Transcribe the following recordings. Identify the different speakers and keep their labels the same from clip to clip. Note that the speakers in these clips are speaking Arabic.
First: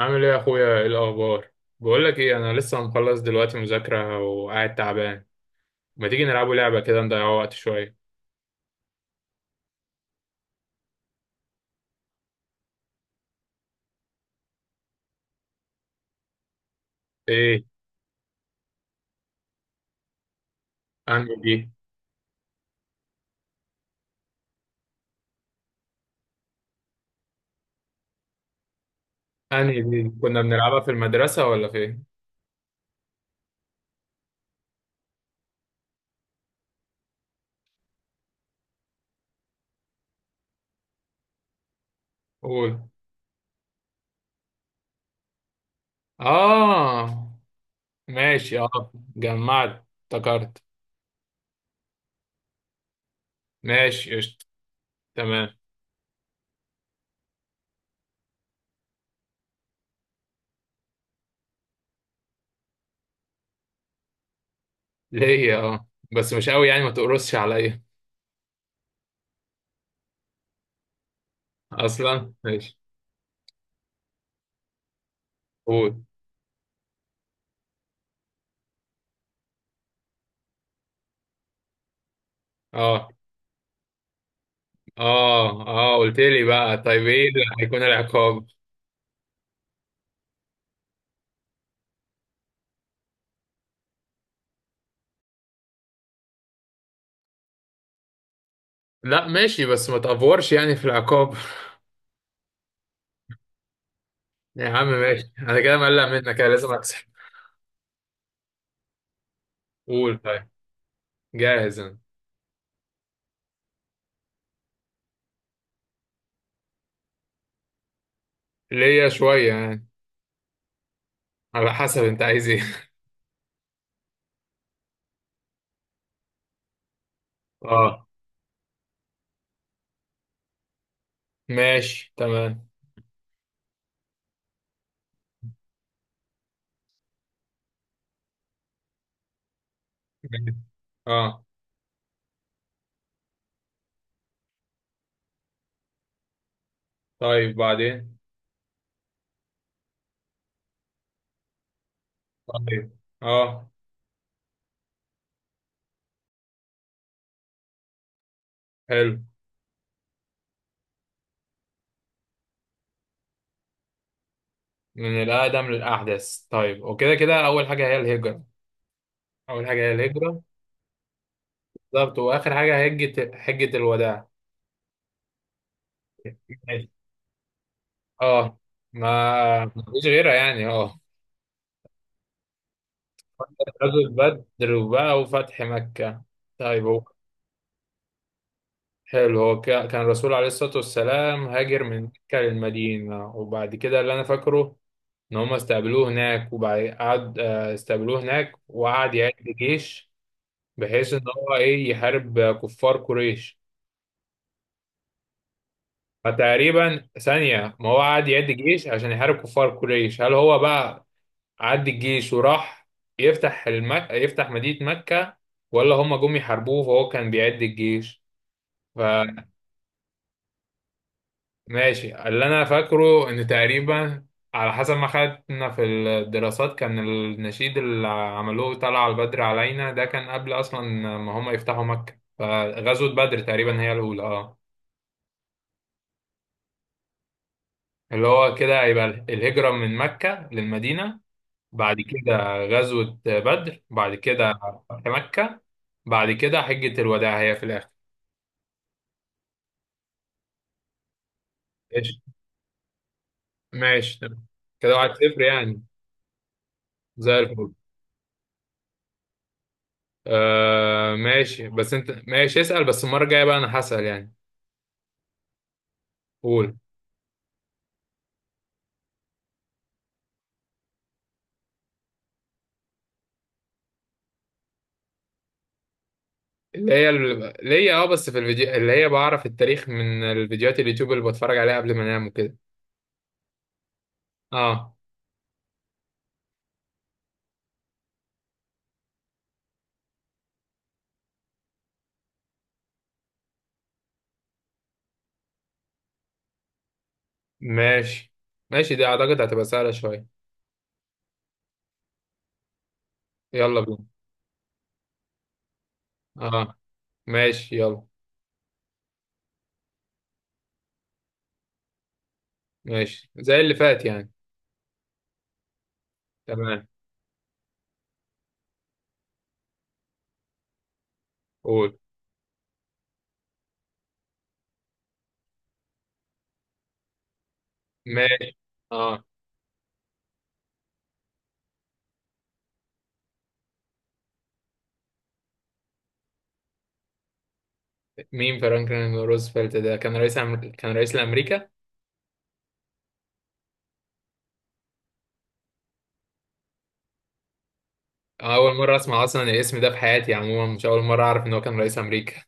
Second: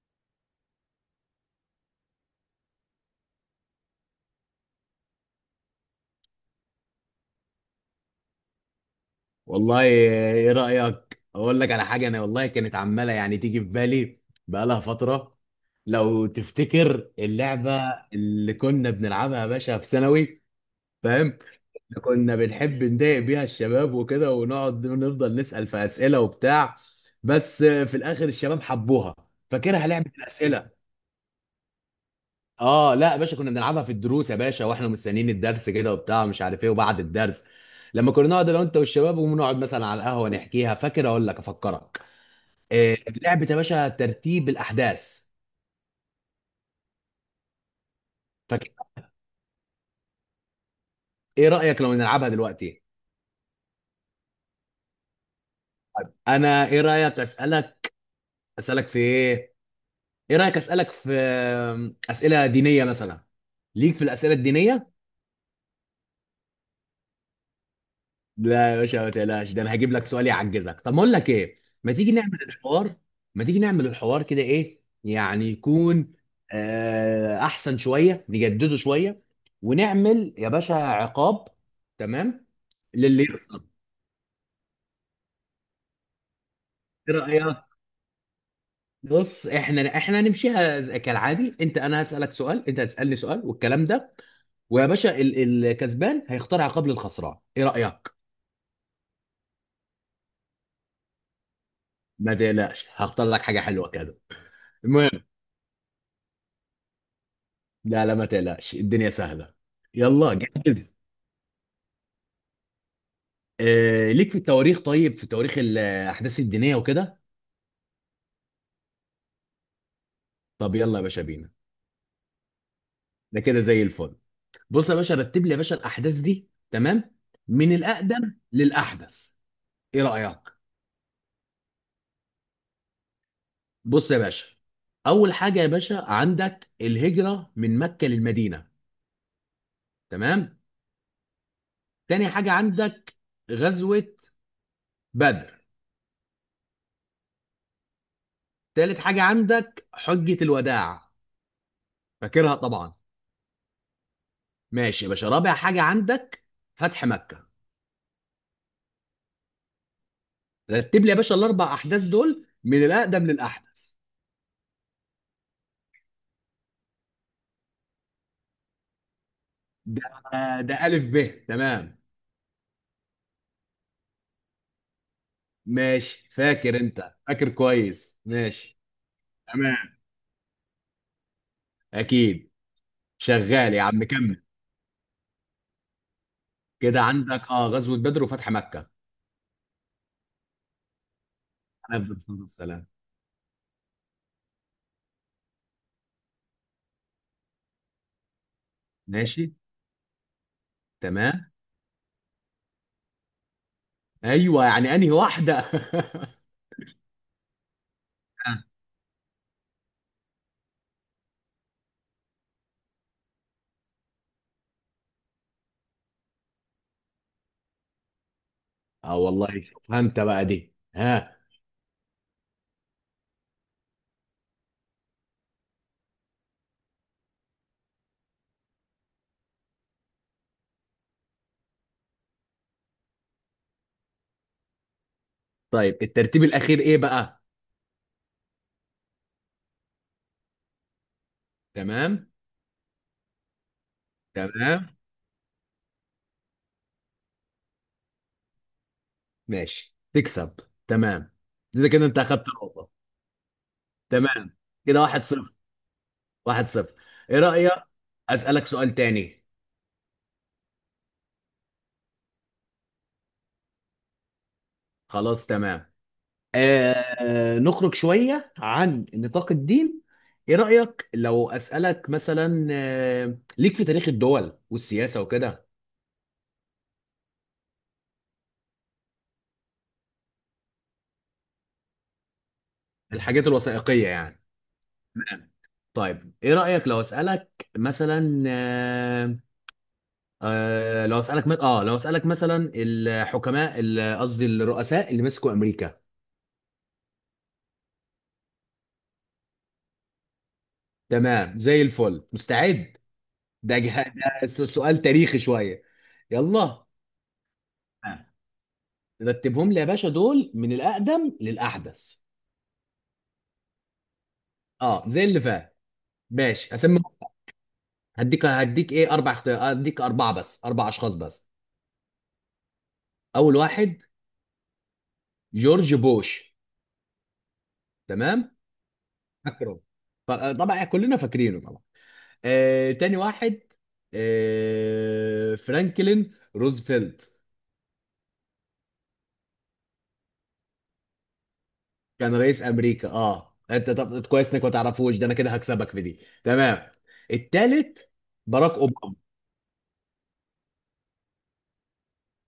Speaker 1: عامل ايه يا اخويا؟ ايه الاخبار؟ بقول لك ايه، انا لسه مخلص دلوقتي مذاكره وقاعد تعبان. ما تيجي نلعبوا لعبه كده نضيع وقت شويه؟
Speaker 2: والله، ايه رأيك؟ اقول لك على حاجة. انا والله كانت عمالة يعني تيجي في بالي بقالها فترة. لو تفتكر
Speaker 1: ايه؟
Speaker 2: اللعبة اللي كنا بنلعبها يا باشا في ثانوي،
Speaker 1: انهي
Speaker 2: فاهم؟
Speaker 1: دي؟
Speaker 2: كنا بنحب نضايق بيها الشباب وكده ونقعد نفضل نسأل في أسئلة وبتاع. بس في الآخر الشباب حبوها.
Speaker 1: انهي
Speaker 2: فاكرها؟
Speaker 1: دي
Speaker 2: لعبة
Speaker 1: كنا
Speaker 2: الأسئلة.
Speaker 1: بنلعبها في المدرسه ولا فين؟
Speaker 2: اه لا يا باشا، كنا بنلعبها في الدروس يا باشا واحنا مستنيين الدرس كده وبتاع مش عارف ايه، وبعد الدرس لما كنا نقعد انا وانت والشباب ونقعد مثلا على القهوه نحكيها. فاكر؟ اقول لك افكرك.
Speaker 1: قول.
Speaker 2: آه، لعبه يا باشا ترتيب الاحداث.
Speaker 1: اه ماشي،
Speaker 2: فاكر؟
Speaker 1: اه جمعت افتكرت.
Speaker 2: ايه رايك لو نلعبها دلوقتي؟
Speaker 1: ماشي قشطه، تمام.
Speaker 2: انا ايه رايك اسالك؟ اسالك في ايه؟ ايه رايك اسالك في اسئله دينيه مثلا؟ ليك في الاسئله الدينيه؟
Speaker 1: ليا اه، بس مش قوي يعني، ما تقرصش عليا.
Speaker 2: لا يا باشا ما تقلقش، ده انا هجيب لك سؤال يعجزك. طب ما اقول لك ايه، ما تيجي
Speaker 1: اصلا
Speaker 2: نعمل
Speaker 1: ماشي.
Speaker 2: الحوار؟ ما تيجي نعمل الحوار كده ايه يعني
Speaker 1: قول.
Speaker 2: يكون؟ احسن شويه، نجدده شويه ونعمل يا باشا عقاب. تمام؟
Speaker 1: اه
Speaker 2: للي يخسر.
Speaker 1: اه. اه قلت لي بقى، طيب
Speaker 2: ايه
Speaker 1: ايه اللي
Speaker 2: رايك؟
Speaker 1: هيكون العقاب؟
Speaker 2: بص، احنا هنمشيها كالعادي. انت انا هسالك سؤال، انت هتسالني سؤال والكلام ده. ويا باشا الكسبان هيختار عقاب للخسران، ايه رايك؟
Speaker 1: لا ماشي، بس ما تأفورش يعني في العقاب.
Speaker 2: ما تقلقش، هختار لك حاجه حلوه كده.
Speaker 1: يا عم
Speaker 2: المهم،
Speaker 1: ماشي، انا كده مقلق منك، انا لازم اكسب.
Speaker 2: لا لا ما تقلقش، الدنيا سهلة.
Speaker 1: قول
Speaker 2: يلا،
Speaker 1: طيب.
Speaker 2: جاهز؟
Speaker 1: جاهز انا.
Speaker 2: آه ليك في التواريخ؟ طيب، في تواريخ الأحداث الدينية وكده.
Speaker 1: ليا شوية يعني.
Speaker 2: طب يلا يا باشا بينا.
Speaker 1: على حسب انت عايز ايه.
Speaker 2: ده كده زي الفل. بص يا باشا، رتب لي يا باشا الأحداث دي، تمام؟ من
Speaker 1: اه
Speaker 2: الأقدم للأحدث. إيه رأيك؟
Speaker 1: ماشي تمام.
Speaker 2: بص يا باشا، أول حاجة يا باشا عندك الهجرة من مكة للمدينة، تمام؟
Speaker 1: اه.
Speaker 2: تاني حاجة عندك غزوة بدر.
Speaker 1: طيب بعدين.
Speaker 2: تالت حاجة عندك حجة الوداع، فاكرها
Speaker 1: طيب.
Speaker 2: طبعا.
Speaker 1: اه.
Speaker 2: ماشي يا باشا، رابع حاجه عندك فتح مكه.
Speaker 1: حلو.
Speaker 2: رتب لي يا باشا الاربع احداث دول من الاقدم للاحدث.
Speaker 1: من الأقدم للأحدث، طيب. وكده كده أول حاجة هي الهجرة. أول حاجة هي
Speaker 2: ده
Speaker 1: الهجرة.
Speaker 2: ده الف ب، تمام؟
Speaker 1: بالظبط، وآخر حاجة هجة حجة الوداع.
Speaker 2: ماشي، فاكر؟
Speaker 1: ماشي.
Speaker 2: انت فاكر كويس،
Speaker 1: اه،
Speaker 2: ماشي.
Speaker 1: ما
Speaker 2: تمام.
Speaker 1: مفيش غيرها يعني، اه.
Speaker 2: اكيد. شغال يا عم،
Speaker 1: غزوة
Speaker 2: كمل.
Speaker 1: بدر وبقى وفتح مكة. طيب
Speaker 2: كده
Speaker 1: هو،
Speaker 2: عندك اه غزوه بدر وفتح مكه.
Speaker 1: حلو. هو كان الرسول عليه الصلاة والسلام هاجر من
Speaker 2: عليه
Speaker 1: مكة
Speaker 2: الصلاه والسلام.
Speaker 1: للمدينة، وبعد كده اللي أنا فاكره إن هم استقبلوه هناك، وبعد قعد استقبلوه هناك وقعد يعد
Speaker 2: ماشي.
Speaker 1: جيش، بحيث إن
Speaker 2: تمام.
Speaker 1: هو إيه يحارب كفار قريش.
Speaker 2: ايوه، يعني انهي واحده؟
Speaker 1: فتقريبا ثانية، ما هو قعد يعد جيش عشان يحارب كفار قريش، هل هو بقى عد الجيش وراح يفتح مدينة مكة، ولا هم جم يحاربوه فهو كان بيعد الجيش؟
Speaker 2: اه والله، شوفها انت بقى دي، ها.
Speaker 1: ماشي، اللي انا فاكره ان تقريبا، على حسب ما خدنا في الدراسات، كان النشيد اللي عملوه طلع البدر علينا ده كان قبل اصلا ما هم يفتحوا مكة، فغزوة بدر تقريبا هي الاولى، اه.
Speaker 2: طيب الترتيب الاخير ايه بقى؟
Speaker 1: اللي هو كده هيبقى الهجرة من مكة للمدينة، بعد
Speaker 2: تمام.
Speaker 1: كده غزوة بدر، بعد كده
Speaker 2: تمام.
Speaker 1: فتح مكة، بعد كده حجة الوداع هي في الاخر.
Speaker 2: ماشي تكسب. تمام. اذا كده انت
Speaker 1: ماشي.
Speaker 2: اخدت نقطة.
Speaker 1: ماشي تمام.
Speaker 2: تمام.
Speaker 1: كده
Speaker 2: كده
Speaker 1: واحد
Speaker 2: واحد
Speaker 1: صفر
Speaker 2: صفر
Speaker 1: يعني.
Speaker 2: 1-0.
Speaker 1: زي
Speaker 2: ايه
Speaker 1: الفل.
Speaker 2: رأيك اسألك سؤال تاني؟
Speaker 1: آه ماشي، بس انت ماشي اسأل، بس المرة الجاية بقى انا هسأل يعني.
Speaker 2: خلاص، تمام.
Speaker 1: قول.
Speaker 2: آه نخرج شوية عن نطاق الدين. ايه رأيك لو اسألك مثلا ليك في تاريخ الدول والسياسة وكده؟
Speaker 1: اللي هي اه، بس في الفيديو، اللي هي بعرف التاريخ من الفيديوهات اليوتيوب اللي بتفرج عليها قبل ما انام وكده.
Speaker 2: الحاجات الوثائقية يعني؟
Speaker 1: اه.
Speaker 2: تمام. طيب ايه رأيك لو اسألك مثلا لو اسالك مثلا الحكماء قصدي الرؤساء اللي مسكوا امريكا؟
Speaker 1: ماشي، ماشي دي اعتقد هتبقى سهلة شوية.
Speaker 2: تمام، زي الفل، مستعد. ده,
Speaker 1: يلا بينا.
Speaker 2: جه... سؤال تاريخي شويه.
Speaker 1: اه
Speaker 2: يلا.
Speaker 1: ماشي يلا.
Speaker 2: رتبهم لي يا باشا دول من الاقدم للاحدث.
Speaker 1: ماشي زي اللي فات يعني.
Speaker 2: اه، زي اللي فات. ماشي
Speaker 1: تمام.
Speaker 2: اسمي. هديك اربعه بس، اربع اشخاص بس.
Speaker 1: قول.
Speaker 2: اول واحد، جورج بوش.
Speaker 1: ماشي.
Speaker 2: تمام.
Speaker 1: اه.
Speaker 2: فاكره؟ طبعا كلنا فاكرينه طبعا. تاني واحد، فرانكلين روزفلت.
Speaker 1: مين فرانكلين روزفلت ده؟ كان كان رئيس لأمريكا.
Speaker 2: كان رئيس امريكا اه. انت طب كويس انك ما تعرفوش، ده انا كده هكسبك في دي. تمام، التالت، باراك
Speaker 1: أول مرة
Speaker 2: اوباما.
Speaker 1: أسمع أصلا الاسم ده في حياتي، عموما مش أول مرة أعرف إن هو كان رئيس أمريكا.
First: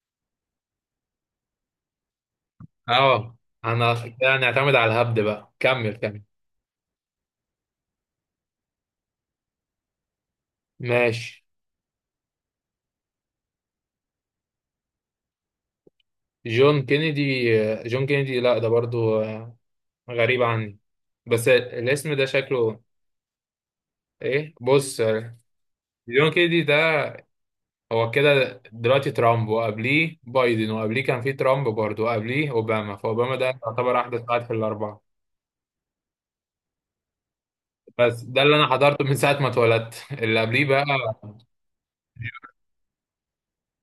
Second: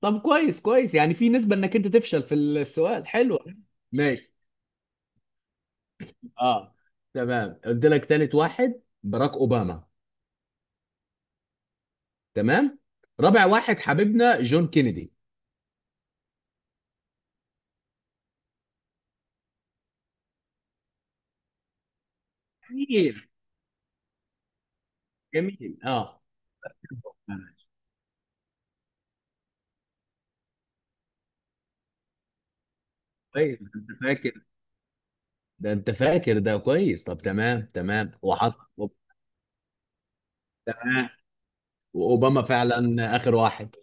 Speaker 2: طب كويس كويس، يعني في نسبة انك انت تفشل في السؤال،
Speaker 1: اه.
Speaker 2: حلو.
Speaker 1: انا
Speaker 2: ماشي.
Speaker 1: كده نعتمد على الهبد بقى، كمل كمل.
Speaker 2: اه. تمام، قلت لك تالت واحد باراك اوباما.
Speaker 1: ماشي.
Speaker 2: تمام. رابع واحد حبيبنا جون كينيدي.
Speaker 1: جون كينيدي. جون كينيدي، لا ده برضو غريب عني. بس الاسم ده شكله
Speaker 2: جميل
Speaker 1: ايه، بص.
Speaker 2: جميل اه.
Speaker 1: جون كينيدي ده، هو كده دلوقتي ترامب، وقبليه بايدن، وقبليه كان في ترامب برضو، وقبليه اوباما. فاوباما ده
Speaker 2: كويس انت
Speaker 1: يعتبر احدث
Speaker 2: فاكر،
Speaker 1: واحد في الاربعه.
Speaker 2: ده انت فاكر ده كويس. طب تمام تمام،
Speaker 1: بس ده اللي
Speaker 2: وحط.
Speaker 1: انا حضرته من ساعه ما اتولدت، اللي قبليه بقى.
Speaker 2: تمام، واوباما فعلا اخر واحد،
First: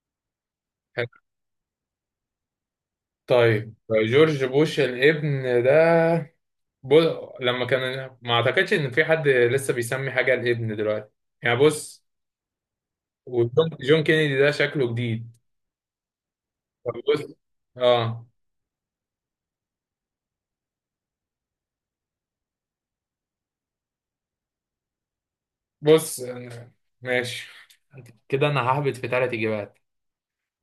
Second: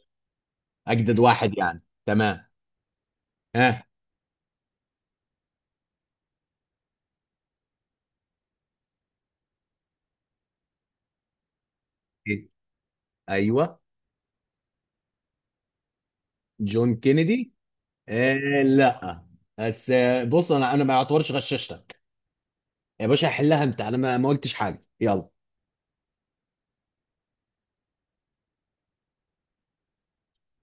Speaker 2: اجدد واحد يعني. تمام.
Speaker 1: طيب.
Speaker 2: ها.
Speaker 1: جورج بوش الابن ده، بص، لما كان، ما اعتقدش ان في حد لسه بيسمي حاجه الابن دلوقتي يعني، بص.
Speaker 2: إيه؟
Speaker 1: وجون
Speaker 2: ايوه،
Speaker 1: جون كينيدي ده شكله جديد. طب
Speaker 2: جون
Speaker 1: بص.
Speaker 2: كينيدي.
Speaker 1: اه.
Speaker 2: آه. لا بس بص، انا ما اعتبرش غششتك يا باشا، حلها انت. انا ما قلتش حاجه، يلا.
Speaker 1: بص. ماشي، كده انا ههبط في ثلاث اجابات.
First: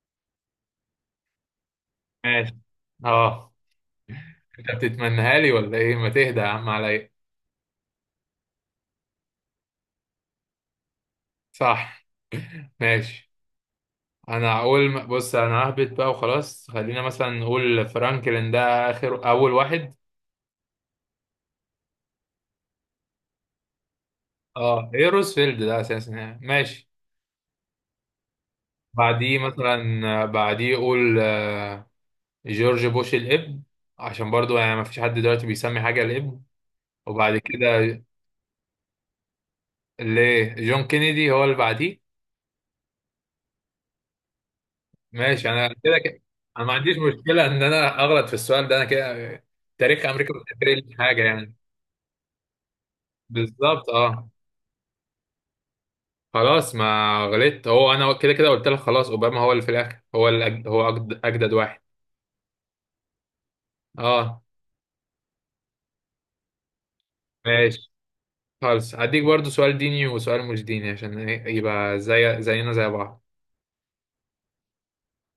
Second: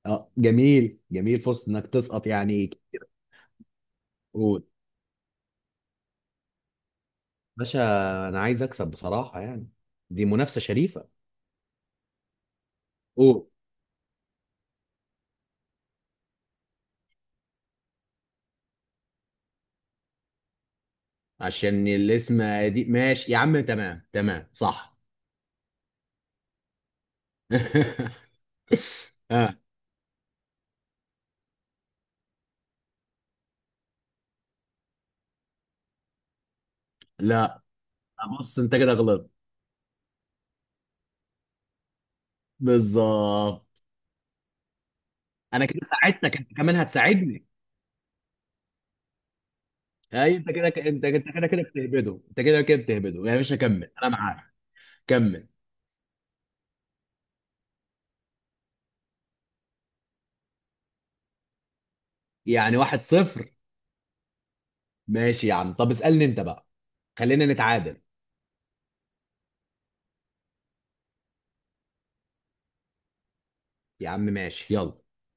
Speaker 2: اه جميل جميل، فرصه انك تسقط
Speaker 1: ماشي
Speaker 2: يعني كتير.
Speaker 1: اه.
Speaker 2: قول.
Speaker 1: انت بتتمنها لي ولا ايه؟ ما تهدى يا عم عليا.
Speaker 2: باشا، انا عايز اكسب بصراحه يعني، دي منافسه شريفه.
Speaker 1: صح. ماشي.
Speaker 2: قول.
Speaker 1: انا اقول، بص، انا ههبط بقى وخلاص. خلينا مثلا نقول فرانكلين ده اول واحد،
Speaker 2: عشان الاسم دي، ماشي يا عم، تمام تمام
Speaker 1: اه،
Speaker 2: صح.
Speaker 1: ايه روزفلد ده اساسا يعني. ماشي. بعديه
Speaker 2: اه.
Speaker 1: مثلا بعديه يقول جورج بوش الابن، عشان برضو يعني ما فيش حد دلوقتي بيسمي حاجة الابن. وبعد
Speaker 2: لا
Speaker 1: كده،
Speaker 2: بص، انت كده غلط.
Speaker 1: ليه جون كينيدي هو اللي بعديه.
Speaker 2: بالظبط.
Speaker 1: ماشي،
Speaker 2: انا
Speaker 1: انا
Speaker 2: كده
Speaker 1: كده كده.
Speaker 2: ساعدتك، انت
Speaker 1: انا ما
Speaker 2: كمان
Speaker 1: عنديش مشكلة
Speaker 2: هتساعدني.
Speaker 1: ان انا اغلط في السؤال ده، انا كده تاريخ امريكا
Speaker 2: اي
Speaker 1: مش
Speaker 2: انت
Speaker 1: فاكر
Speaker 2: كده، انت
Speaker 1: لي حاجة
Speaker 2: انت كده
Speaker 1: يعني.
Speaker 2: كده بتهبده. انت كده كده بتهبده يا باشا،
Speaker 1: بالظبط،
Speaker 2: كمل انا
Speaker 1: اه.
Speaker 2: معاك. كمل.
Speaker 1: خلاص ما غلطت. هو انا كده كده قلت لك خلاص، اوباما هو اللي في الاخر، هو اللي اجدد واحد.
Speaker 2: يعني 1-0.
Speaker 1: اه.
Speaker 2: ماشي يا عم، طب اسألني انت بقى، خلينا
Speaker 1: ماشي
Speaker 2: نتعادل.
Speaker 1: خالص، هديك برضو سؤال ديني وسؤال مش ديني، عشان يبقى زي زينا زي بعض.
Speaker 2: يا عم ماشي، يلا.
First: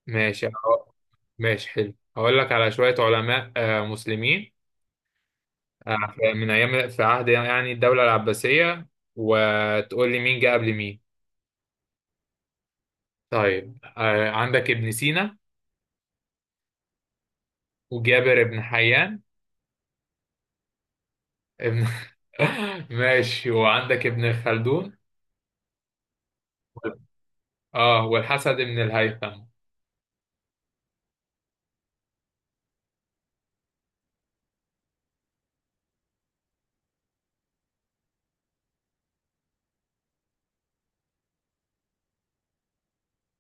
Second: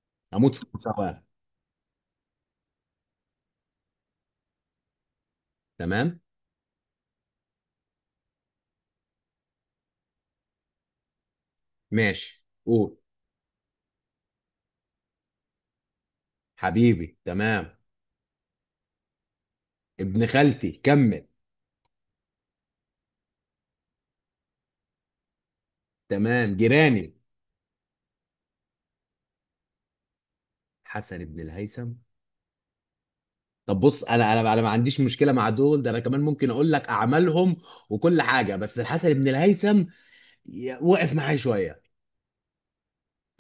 Speaker 1: ماشي
Speaker 2: اموت في المساواة.
Speaker 1: ماشي حلو. هقول لك على شوية علماء مسلمين.
Speaker 2: تمام.
Speaker 1: من أيام، في عهد يعني الدولة العباسية، وتقول لي مين جه قبل مين.
Speaker 2: ماشي. قول.
Speaker 1: طيب، عندك ابن سينا،
Speaker 2: حبيبي، تمام.
Speaker 1: وجابر ابن حيان،
Speaker 2: ابن خالتي، كمل.
Speaker 1: ابن ماشي، وعندك ابن خلدون،
Speaker 2: تمام، جيراني.
Speaker 1: اه، والحسن ابن الهيثم.
Speaker 2: حسن ابن الهيثم. طب بص، انا ما عنديش مشكله مع دول، ده انا كمان ممكن اقول لك اعمالهم وكل حاجه، بس الحسن بن الهيثم وقف معايا شويه.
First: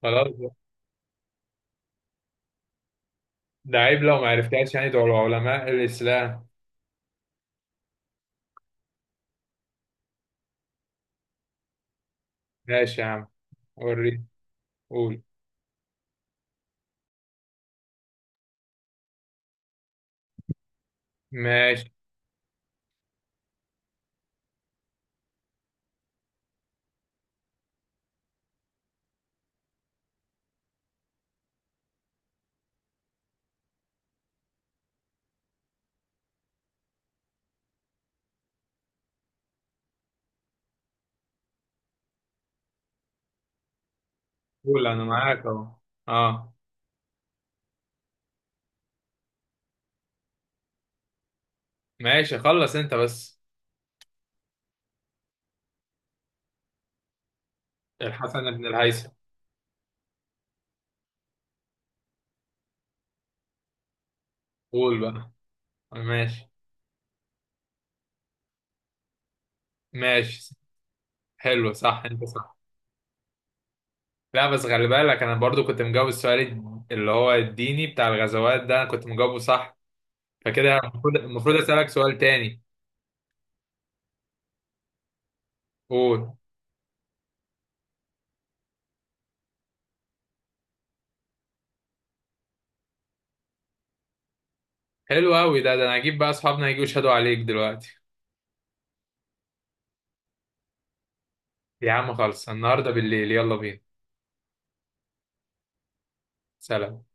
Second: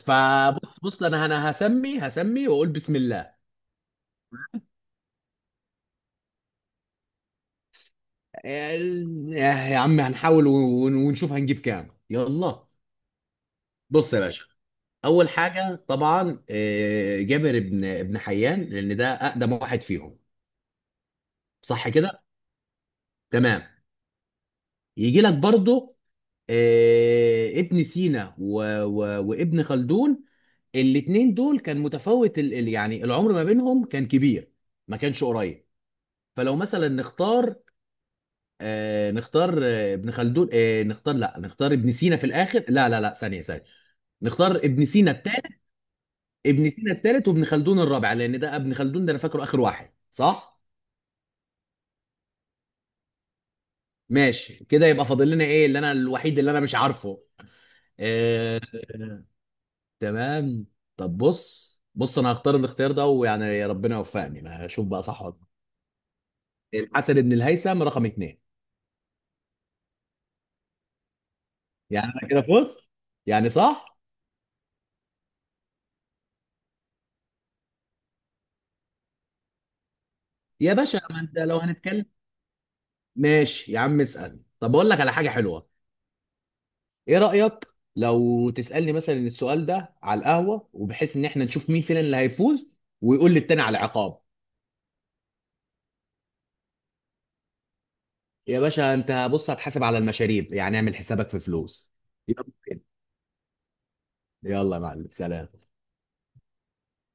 Speaker 1: خلاص.
Speaker 2: فبص، بص انا انا هسمي واقول بسم الله.
Speaker 1: ده عيب لو ما عرفتهاش يعني، دول علماء الإسلام.
Speaker 2: يا عم هنحاول ونشوف هنجيب كام، يلا.
Speaker 1: ماشي يا عم،
Speaker 2: بص يا
Speaker 1: وريني.
Speaker 2: باشا،
Speaker 1: قول.
Speaker 2: اول حاجه طبعا جابر ابن حيان، لان ده اقدم واحد فيهم.
Speaker 1: ماشي.
Speaker 2: صح كده؟ تمام. يجي لك برضه ابن سينا و... و... وابن خلدون. الاتنين دول كان متفاوت يعني العمر ما بينهم كان كبير، ما كانش قريب. فلو مثلا نختار ابن خلدون، آه نختار لا نختار ابن سينا في الاخر. لا لا لا، ثانية ثانية، نختار ابن
Speaker 1: قول، انا
Speaker 2: سينا
Speaker 1: معاك
Speaker 2: الثالث.
Speaker 1: اهو. اه.
Speaker 2: ابن سينا الثالث، وابن خلدون الرابع، لان ده ابن خلدون ده انا فاكره اخر واحد، صح؟
Speaker 1: ماشي خلص انت بس.
Speaker 2: ماشي كده. يبقى فاضل لنا ايه اللي انا الوحيد اللي انا مش عارفه؟
Speaker 1: الحسن
Speaker 2: آه.
Speaker 1: بن الهيثم.
Speaker 2: تمام. طب بص انا هختار الاختيار ده، ويعني يا ربنا يوفقني، ما هشوف
Speaker 1: قول
Speaker 2: بقى صح ولا
Speaker 1: بقى.
Speaker 2: غلط.
Speaker 1: ماشي.
Speaker 2: الحسن بن الهيثم رقم 2.
Speaker 1: ماشي حلو، صح،
Speaker 2: يعني
Speaker 1: انت
Speaker 2: انا كده
Speaker 1: صح.
Speaker 2: فزت، يعني صح.
Speaker 1: لا بس خلي بالك، انا برضو كنت مجاوب السؤال اللي هو الديني بتاع الغزوات ده، انا كنت مجاوبه صح.
Speaker 2: يا
Speaker 1: فكده
Speaker 2: باشا
Speaker 1: المفروض
Speaker 2: ما انت لو
Speaker 1: اسالك
Speaker 2: هنتكلم.
Speaker 1: سؤال تاني.
Speaker 2: ماشي يا عم، اسال. طب اقول لك على حاجه حلوه.
Speaker 1: قول.
Speaker 2: ايه رايك لو تسالني مثلا السؤال ده على القهوه، وبحيث ان احنا نشوف مين فينا اللي هيفوز ويقول للتاني على عقاب؟
Speaker 1: حلو قوي ده، انا هجيب بقى اصحابنا يجوا يشهدوا عليك دلوقتي.
Speaker 2: يا باشا انت بص، هتحاسب على المشاريب يعني، اعمل حسابك في
Speaker 1: يا
Speaker 2: فلوس.
Speaker 1: عم
Speaker 2: يلا.
Speaker 1: خلص، النهارده بالليل، يلا بينا.
Speaker 2: يلا يا معلم، سلام.
Speaker 1: سلام.